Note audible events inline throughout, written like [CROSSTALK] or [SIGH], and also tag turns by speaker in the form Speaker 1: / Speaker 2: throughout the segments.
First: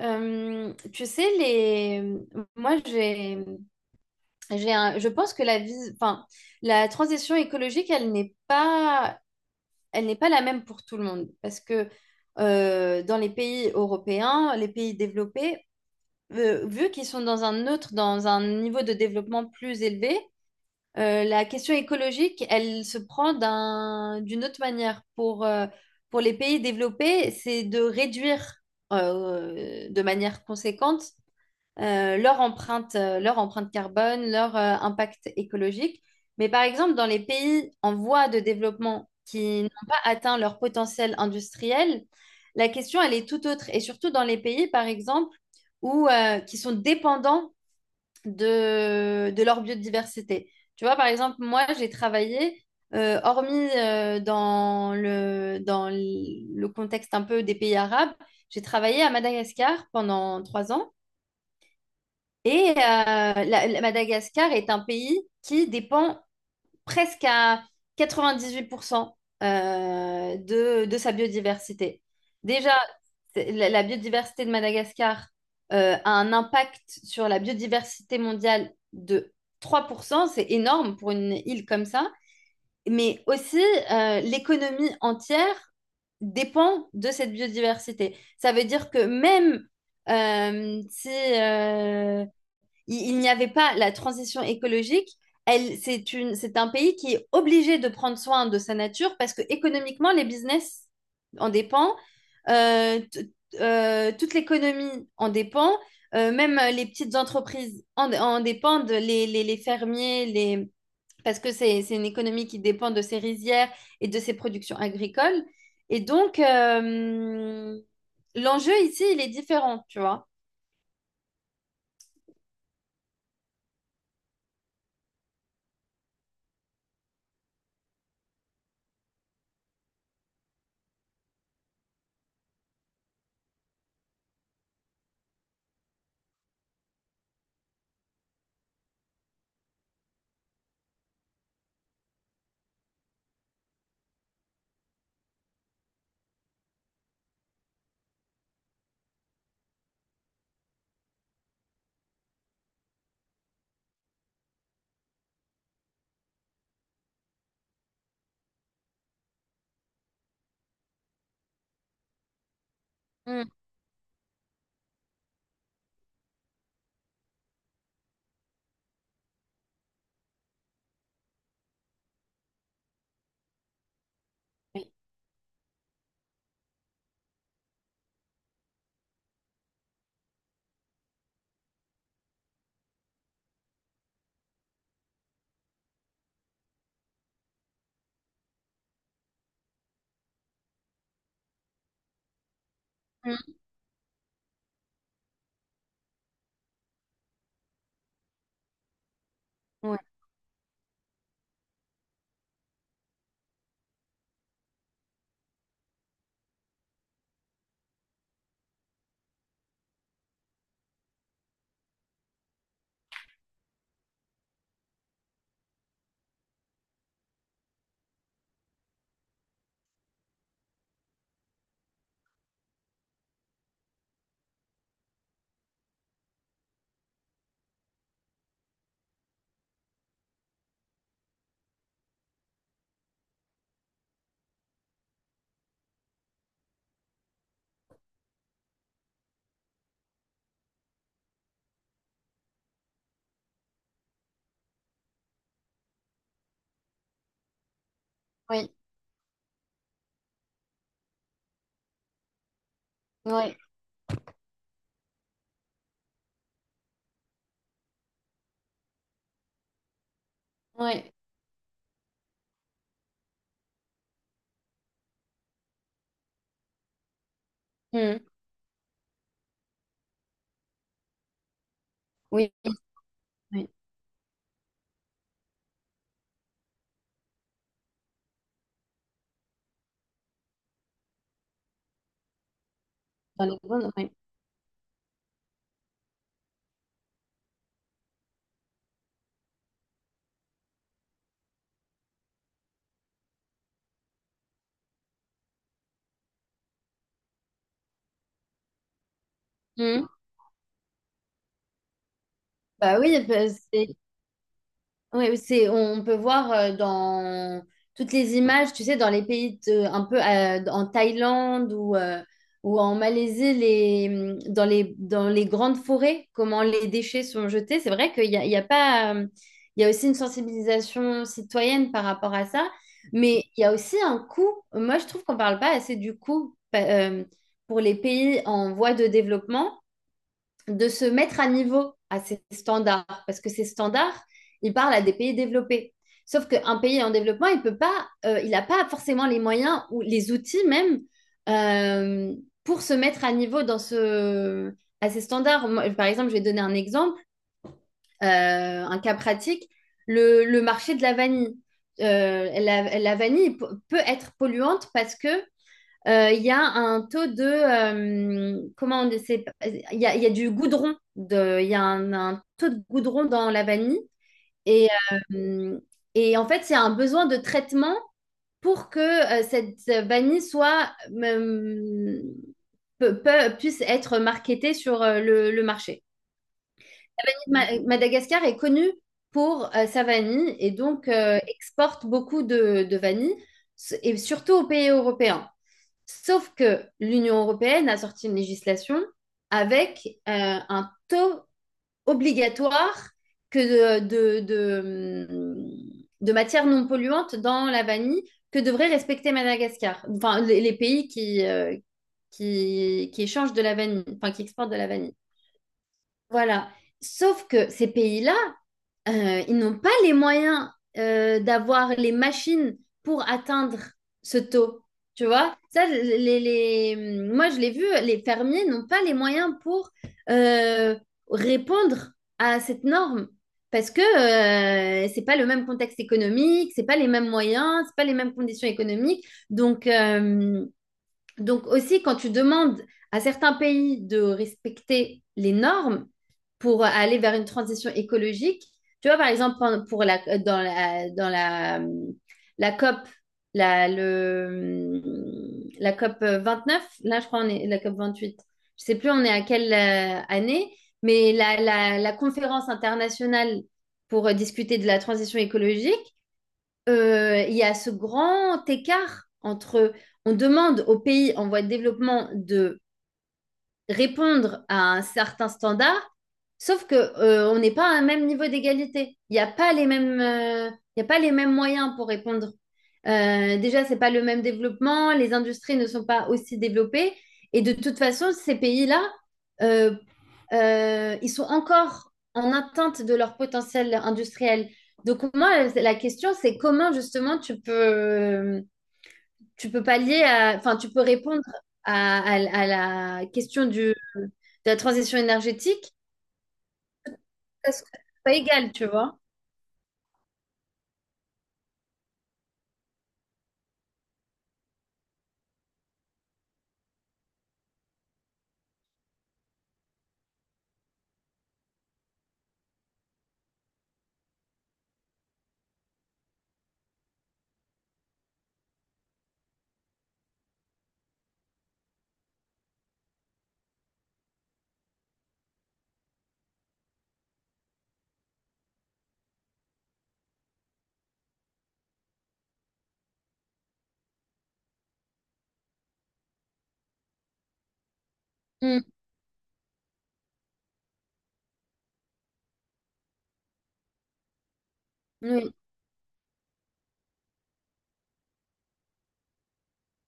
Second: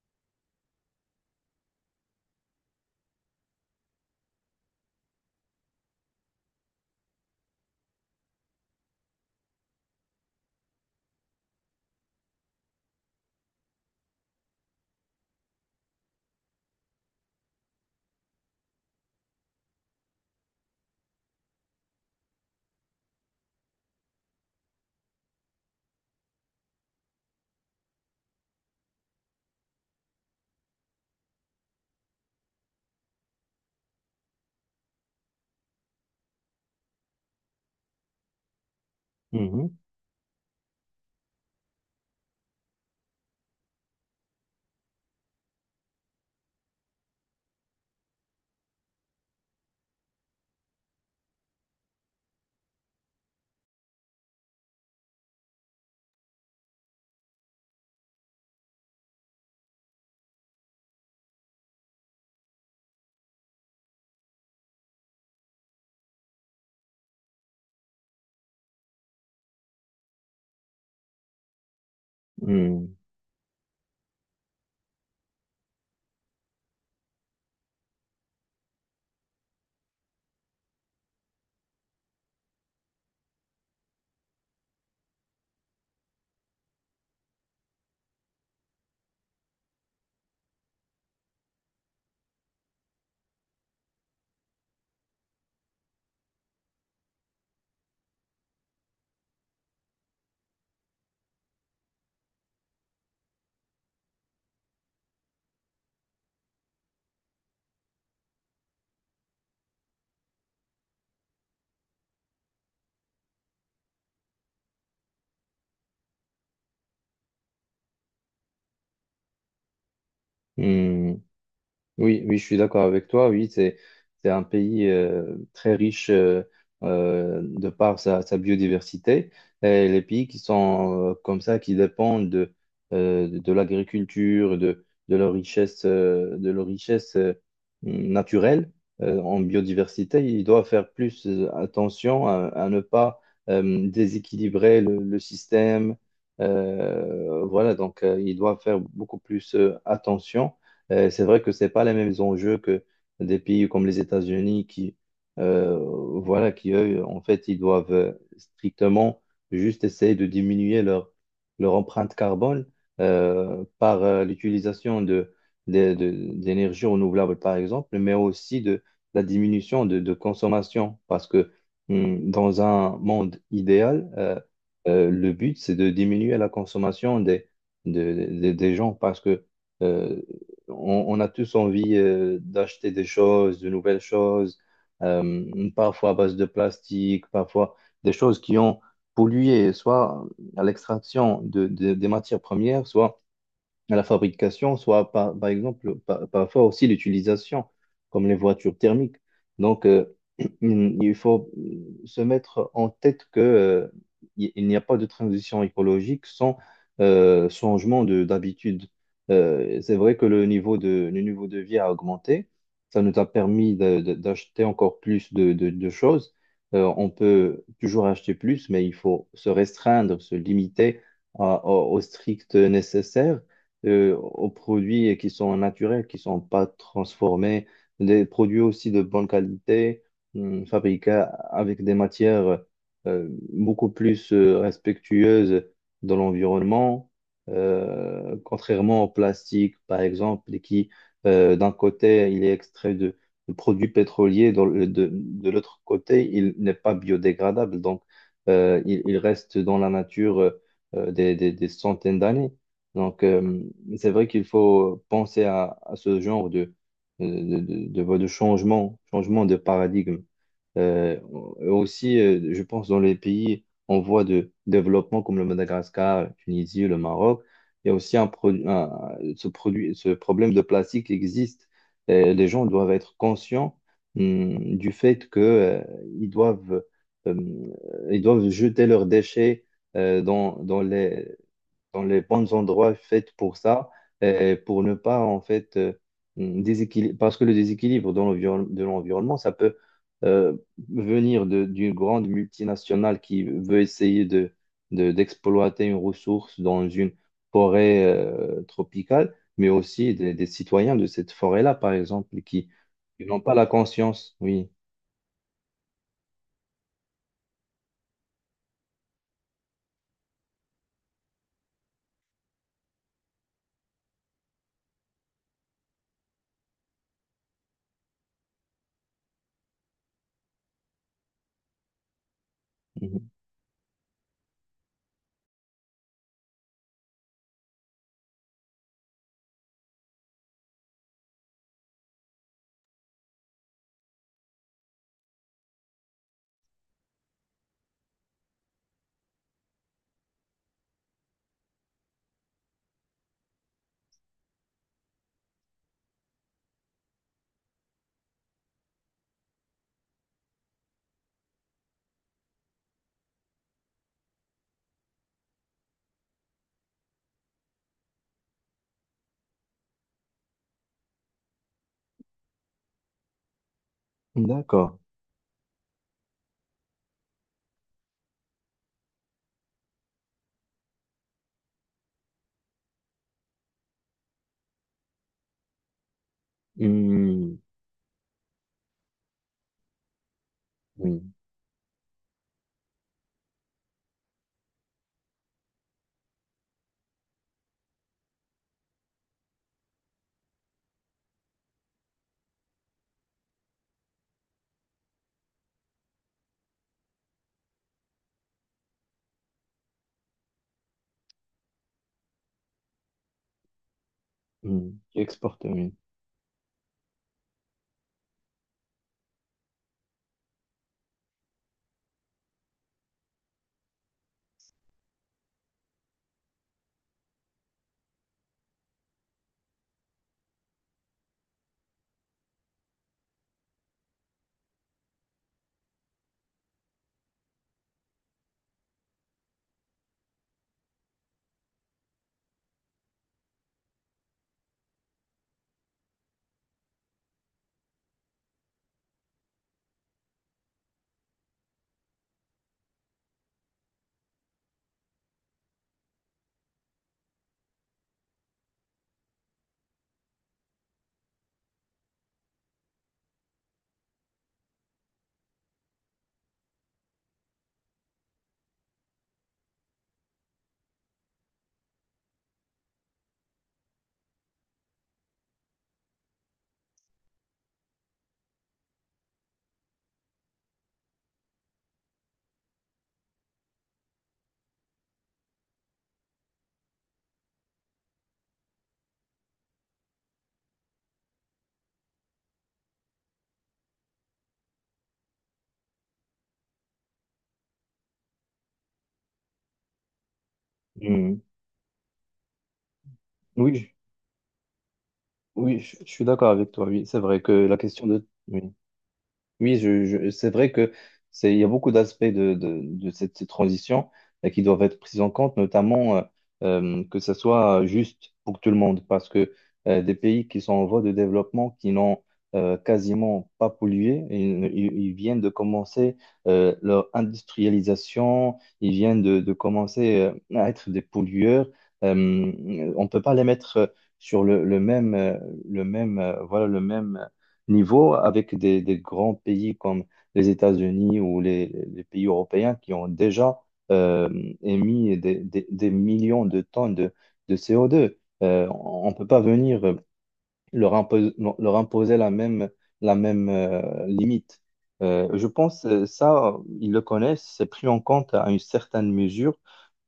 Speaker 1: Tu sais, les... moi, j'ai un... je pense que la vie... enfin, la transition écologique, elle n'est pas la même pour tout le monde. Parce que dans les pays européens, les pays développés, vu qu'ils sont dans un niveau de développement plus élevé, la question écologique, elle se prend d'une autre manière. Pour les pays développés, c'est de réduire de manière conséquente leur empreinte carbone, leur impact écologique. Mais par exemple, dans les pays en voie de développement qui n'ont
Speaker 2: Mhm.
Speaker 1: pas atteint leur potentiel industriel, la question, elle est tout autre. Et surtout dans les pays, par exemple, qui sont dépendants de leur biodiversité. Tu vois, par exemple, moi, j'ai travaillé, hormis dans le contexte un peu des pays arabes, j'ai travaillé à Madagascar pendant 3 ans. Madagascar est un pays qui dépend presque à 98% de sa biodiversité. Déjà,
Speaker 2: Mhm.
Speaker 1: la biodiversité de Madagascar a un impact sur la biodiversité mondiale de 3%, c'est énorme pour une île comme ça, mais aussi l'économie entière dépend de cette biodiversité. Ça veut dire que même si... il n'y avait pas la transition écologique. C'est un pays qui est obligé de prendre soin de sa nature parce que économiquement, les business en dépend, euh, t- toute l'économie en dépend, même les petites entreprises en dépendent, les fermiers, les... parce que c'est une économie qui dépend de ses rizières et de ses productions agricoles. Et donc, l'enjeu ici, il est différent, tu vois.
Speaker 2: Mhm. Oui, oui, je suis d'accord avec toi. Oui, c'est un pays très riche de par sa biodiversité. Et les pays qui sont comme ça, qui dépendent de l'agriculture, de leur richesse, naturelle en biodiversité, ils doivent faire plus attention à ne pas déséquilibrer le système. Voilà, donc ils doivent faire beaucoup plus attention. C'est vrai que c'est pas les mêmes enjeux que des pays comme les États-Unis qui, euh, voilà, qui eux, en fait, ils doivent strictement juste essayer de diminuer leur empreinte carbone
Speaker 1: Mm,
Speaker 2: par l'utilisation d'énergies renouvelables, par exemple, mais aussi de la diminution de consommation. Parce que dans un monde idéal,
Speaker 1: oui.
Speaker 2: le but, c'est de diminuer la consommation des gens parce que euh, on a tous envie d'acheter des choses, de nouvelles choses, parfois à base de plastique, parfois des choses qui ont pollué, soit à l'extraction des matières premières, soit
Speaker 1: Mm.
Speaker 2: à la fabrication, soit par exemple, parfois aussi l'utilisation, comme les voitures thermiques. Donc,
Speaker 1: Oui,
Speaker 2: [CLEARS THROAT] il faut se mettre en tête que, il n'y a pas de transition écologique sans changement de d'habitude. C'est vrai que le niveau de vie a augmenté. Ça nous a permis d'acheter encore plus de choses. On peut toujours acheter plus, mais il faut se restreindre, se limiter au strict nécessaire aux produits qui sont naturels, qui sont pas transformés, des produits aussi de bonne qualité, fabriqués avec des matières beaucoup plus respectueuses de l'environnement, contrairement au plastique, par exemple, qui, d'un côté, il est extrait de produits pétroliers, de l'autre côté, il n'est pas biodégradable, donc
Speaker 1: oui,
Speaker 2: il reste dans la nature des centaines d'années. Donc,
Speaker 1: oui.
Speaker 2: mais c'est vrai qu'il faut penser à ce genre de changement de paradigme.
Speaker 1: Ouais.
Speaker 2: Euh, Aussi, je pense dans les pays en voie de développement comme le Madagascar, la Tunisie, le Maroc, il y a aussi
Speaker 1: Hmm.
Speaker 2: ce problème de plastique qui existe. Et les
Speaker 1: Oui.
Speaker 2: gens doivent être
Speaker 1: Oui.
Speaker 2: conscients, du fait que, ils doivent, euh, ils doivent jeter leurs déchets, euh, dans, dans les, dans les bons endroits faits
Speaker 1: Dans les
Speaker 2: pour ça,
Speaker 1: bonnes, oui.
Speaker 2: pour ne pas en fait parce que le déséquilibre de l'environnement, ça peut euh, venir d'une grande multinationale qui veut essayer d'exploiter une ressource dans une forêt tropicale, mais
Speaker 1: Hmm.
Speaker 2: aussi des citoyens de cette forêt-là, par exemple, qui
Speaker 1: Bah oui,
Speaker 2: qui n'ont
Speaker 1: bah,
Speaker 2: pas la conscience, oui.
Speaker 1: on peut voir dans toutes les images, tu sais, dans les un peu en Thaïlande ou en Malaisie, les, mmh, dans les grandes forêts, comment les déchets sont jetés. C'est vrai qu'il y a pas, il y a aussi une sensibilisation citoyenne par rapport à ça,
Speaker 2: Mhm.
Speaker 1: mais il y a aussi un coût. Moi, je trouve qu'on parle pas assez du coût pour les pays en voie de développement, de se mettre à niveau à ces standards, parce que ces standards, ils parlent à des pays développés. Sauf qu'un pays en développement, il n'a pas forcément les moyens ou les outils même euh, pour se mettre à niveau à ces standards. Moi, par exemple, je vais donner un exemple, un cas pratique, le marché de la vanille. La vanille peut être polluante parce que il y a un taux de comment on dit, il y a du il y a un taux de goudron dans la vanille et
Speaker 2: D'accord.
Speaker 1: euh, et en fait il y a un besoin de traitement pour que cette vanille soit puisse être marketée sur le marché.
Speaker 2: Hmm.
Speaker 1: Madagascar est connue pour sa vanille et donc
Speaker 2: Oui.
Speaker 1: exporte beaucoup de vanille et surtout aux pays européens. Sauf que l'Union européenne a sorti une législation avec un taux obligatoire que de matières non polluantes dans la vanille que devrait respecter Madagascar, enfin les pays qui échangent de la vanille, enfin qui exportent de la
Speaker 2: Hmm.
Speaker 1: vanille.
Speaker 2: Qui exporte, oui.
Speaker 1: Voilà. Sauf que ces pays-là ils n'ont pas les moyens d'avoir les machines pour atteindre ce taux. Tu vois, ça, moi je l'ai vu, les fermiers n'ont pas les moyens pour euh, répondre à cette norme parce que c'est pas le même contexte économique, c'est pas les mêmes moyens, c'est pas les mêmes conditions économiques. Donc, euh, donc aussi, quand tu demandes à certains pays de respecter les normes pour aller vers une transition écologique, tu vois, par exemple, pour la, dans la, dans la, la COP, la, le, la COP 29 là, je crois, on est la COP 28. Je sais plus on est à quelle année, mais la conférence internationale pour discuter de la transition écologique, il y a ce grand écart entre, on demande aux pays en voie de développement de répondre à un certain standard, sauf que on n'est pas à un même niveau d'égalité. Il y a pas les mêmes moyens pour répondre. Déjà, c'est pas le même développement, les industries ne sont pas aussi développées, et de toute façon, ces pays-là, euh, ils sont encore en atteinte de leur potentiel industriel. Donc moi, la question, c'est comment justement tu peux pallier à, enfin, tu peux
Speaker 2: Hmm.
Speaker 1: répondre à la question
Speaker 2: Oui.
Speaker 1: de la transition
Speaker 2: Oui,
Speaker 1: énergétique,
Speaker 2: je suis d'accord avec toi. Oui, c'est vrai que
Speaker 1: ça se- pas
Speaker 2: oui,
Speaker 1: égal, tu vois.
Speaker 2: oui, c'est vrai que il y a beaucoup d'aspects de cette transition qui doivent être pris en compte, notamment que ça soit juste pour tout le monde, parce que des pays qui sont en voie de développement, qui n'ont quasiment pas pollué, ils viennent de commencer leur industrialisation, ils viennent de commencer à être des pollueurs. On ne peut pas les mettre sur voilà, le même niveau avec des grands pays comme les États-Unis ou les pays européens qui ont déjà euh, émis des millions de tonnes de CO2.
Speaker 1: Mm.
Speaker 2: On ne peut pas venir leur imposer la même limite. Je
Speaker 1: Oui.
Speaker 2: pense ça, ils le connaissent, c'est pris en compte à une certaine mesure,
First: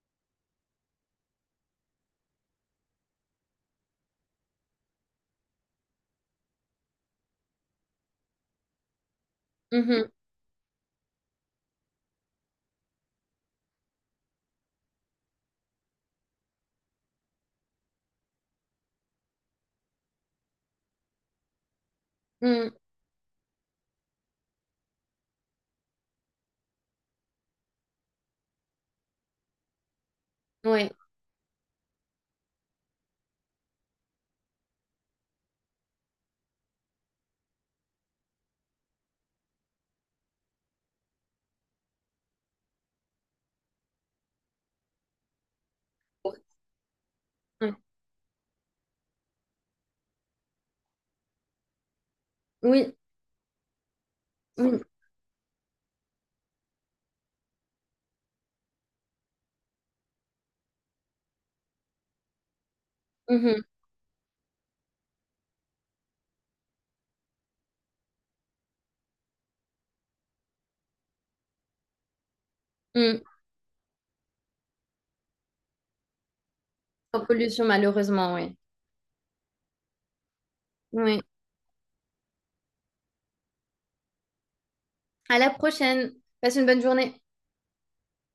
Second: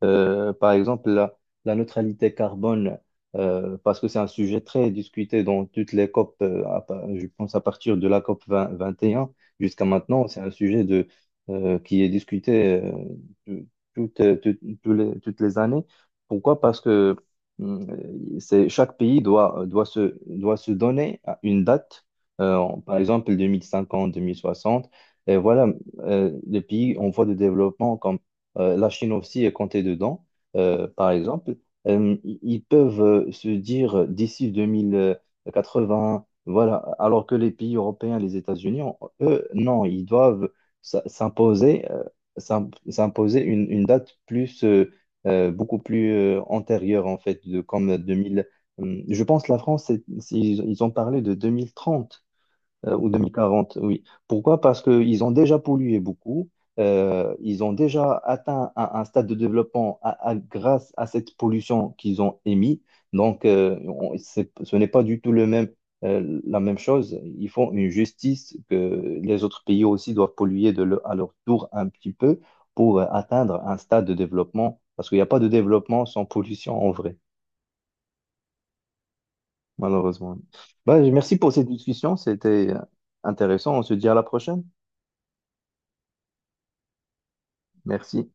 Speaker 2: par exemple, la neutralité carbone, parce que c'est un sujet très discuté dans toutes les COP, je pense à partir de la COP 20 21 jusqu'à
Speaker 1: Mhm.
Speaker 2: maintenant, c'est un sujet qui est discuté tout- toutes, euh, tout- toutes les années. Pourquoi? Parce que hum, chaque pays doit, doit se donner à une date,
Speaker 1: Mm.
Speaker 2: par exemple 2050, 2060. Et voilà, les pays en voie de développement, comme la Chine aussi est comptée dedans,
Speaker 1: Ouais.
Speaker 2: par exemple, ils peuvent se dire d'ici 2080, voilà, alors que les pays européens, les États-Unis, eux, non, ils doivent s- s'imposer euh, s'imposer une date plus, beaucoup plus antérieure, en fait, de,
Speaker 1: Ouais.
Speaker 2: comme 2000. Je pense que la France, ils ont parlé de 2030
Speaker 1: Oui.
Speaker 2: ou 2040, oui. Pourquoi? Parce
Speaker 1: Oui.
Speaker 2: qu'ils ont déjà pollué beaucoup, ils ont déjà atteint un stade de développement grâce à cette pollution qu'ils ont émise. Donc,
Speaker 1: Mhm.
Speaker 2: ce n'est pas du tout le même, la même chose. Ils font une justice que les autres pays aussi doivent polluer à leur tour un petit peu pour
Speaker 1: Mm.
Speaker 2: atteindre un stade de développement, parce qu'il n'y a pas de développement sans pollution en vrai,
Speaker 1: En pollution, malheureusement, oui.
Speaker 2: malheureusement. Bah,
Speaker 1: Oui.
Speaker 2: merci pour cette discussion, c'était intéressant. On se dit à la prochaine.
Speaker 1: À la prochaine. Passe une bonne journée.
Speaker 2: Merci.